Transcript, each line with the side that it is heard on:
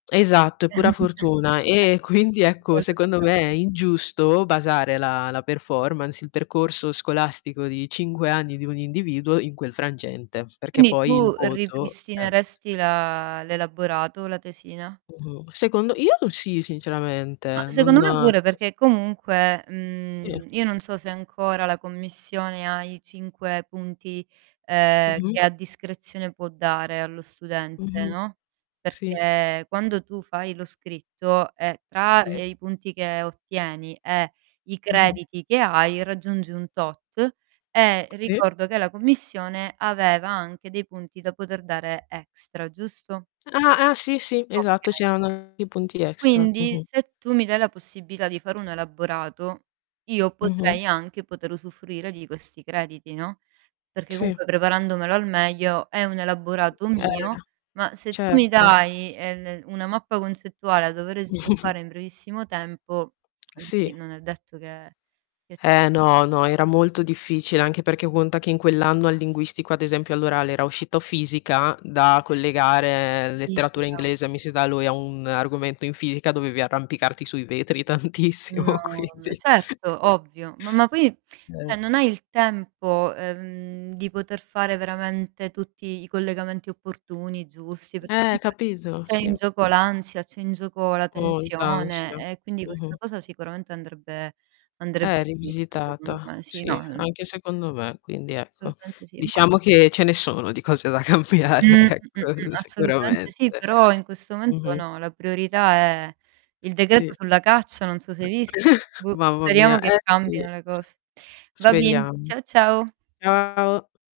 left: Esatto, è pura
right: E
left: fortuna. E quindi,
right: Di
left: ecco,
right: quello si
left: secondo
right: tra
left: me, è ingiusto basare la la performance, il percorso scolastico di 5 anni di un individuo in quel frangente, perché
right: Quindi
left: poi il
right: tu
left: voto Eh.
right: ripristineresti la l'elaborato, la tesina?
left: Mh-mh. Secondo io sì,
right: Ma,
left: sinceramente. Non
right: secondo me pure, perché comunque,
left: Sì.
right: mhmm, io non so se ancora la commissione ha i 5, punti, uhm, che
left: Mh-mh.
right: a discrezione può dare allo studente,
left: Mh-mh.
right: no,
left: Sì.
right: perché quando tu fai lo scritto, ehm, tra
left: Sì.
right: i punti che ottieni, e i
left: Mh-mh.
right: crediti che hai, raggiungi un tot, e
left: Sì.
right: ricordo che la commissione aveva anche dei punti da poter dare extra, giusto?
left: Ah ah. Sì, sì. Esatto,
right: Okay.
left: c'erano i punti extra.
right: Quindi,
left: Mh-mh.
right: se tu mi dai la possibilità di fare un elaborato, io
left: Mh-mh.
right: potrei anche poter usufruire di questi crediti, no? Perché,
left: Sì.
right: comunque, preparandomelo al meglio è un elaborato
left: Eh.
right: mio, ma se tu mi
left: Certo.
right: dai una mappa ehm, concettuale da dovere sviluppare in brevissimo tempo, quindi
left: Sì.
right: è detto che che ce
left: Eh,
right: la faccio.
left: no, no, era molto difficile, anche perché conta che in quell'anno, al linguistico, ad esempio all'orale, era uscito fisica da collegare letteratura
right: Fisica.
left: inglese [unintelligible] a un argomento in fisica, dovevi arrampicarti sui vetri
right: No.
left: tantissimo,
right: M
left: quindi
right: certo, ovvio, ma ma poi,
left: Eh.
right: cioè non hai il tempo, uhm, di poter fare veramente tutti i collegamenti opportuni, giusti, perché
left: Eh,
right: comunque
left: capito,
right: c'è
left: sì.
right: in gioco l'ansia, c'è in gioco la
left: Molta ansia.
right: tensione e quindi questa
left: Mh-mh.
right: cosa sicuramente andrebbe
left: Eh,
right: andrebbe rivista, secondo
left: rivisitata.
right: me. Sì. No.
left: Sì, anche
right: [unintelligible]
left: secondo me quindi, ecco,
right: Assolutamente sì. Ma
left: diciamo che ce ne sono di cose da cambiare
right: Mh. Mh. Mh. Mh.
left: ecco,
right: Assolutamente
left: sicuramente.
right: sì, però in questo momento
left: Mh-mh.
right: no, la priorità è il decreto
left: Sì.
right: sulla caccia, non so se hai visto, boh,
left: Mamma
right: speriamo
left: mia,
right: che
left: eh sì.
right: cambino le cose. Va bien.
left: Speriamo.
right: Ciao, ciao.
left: Ciao.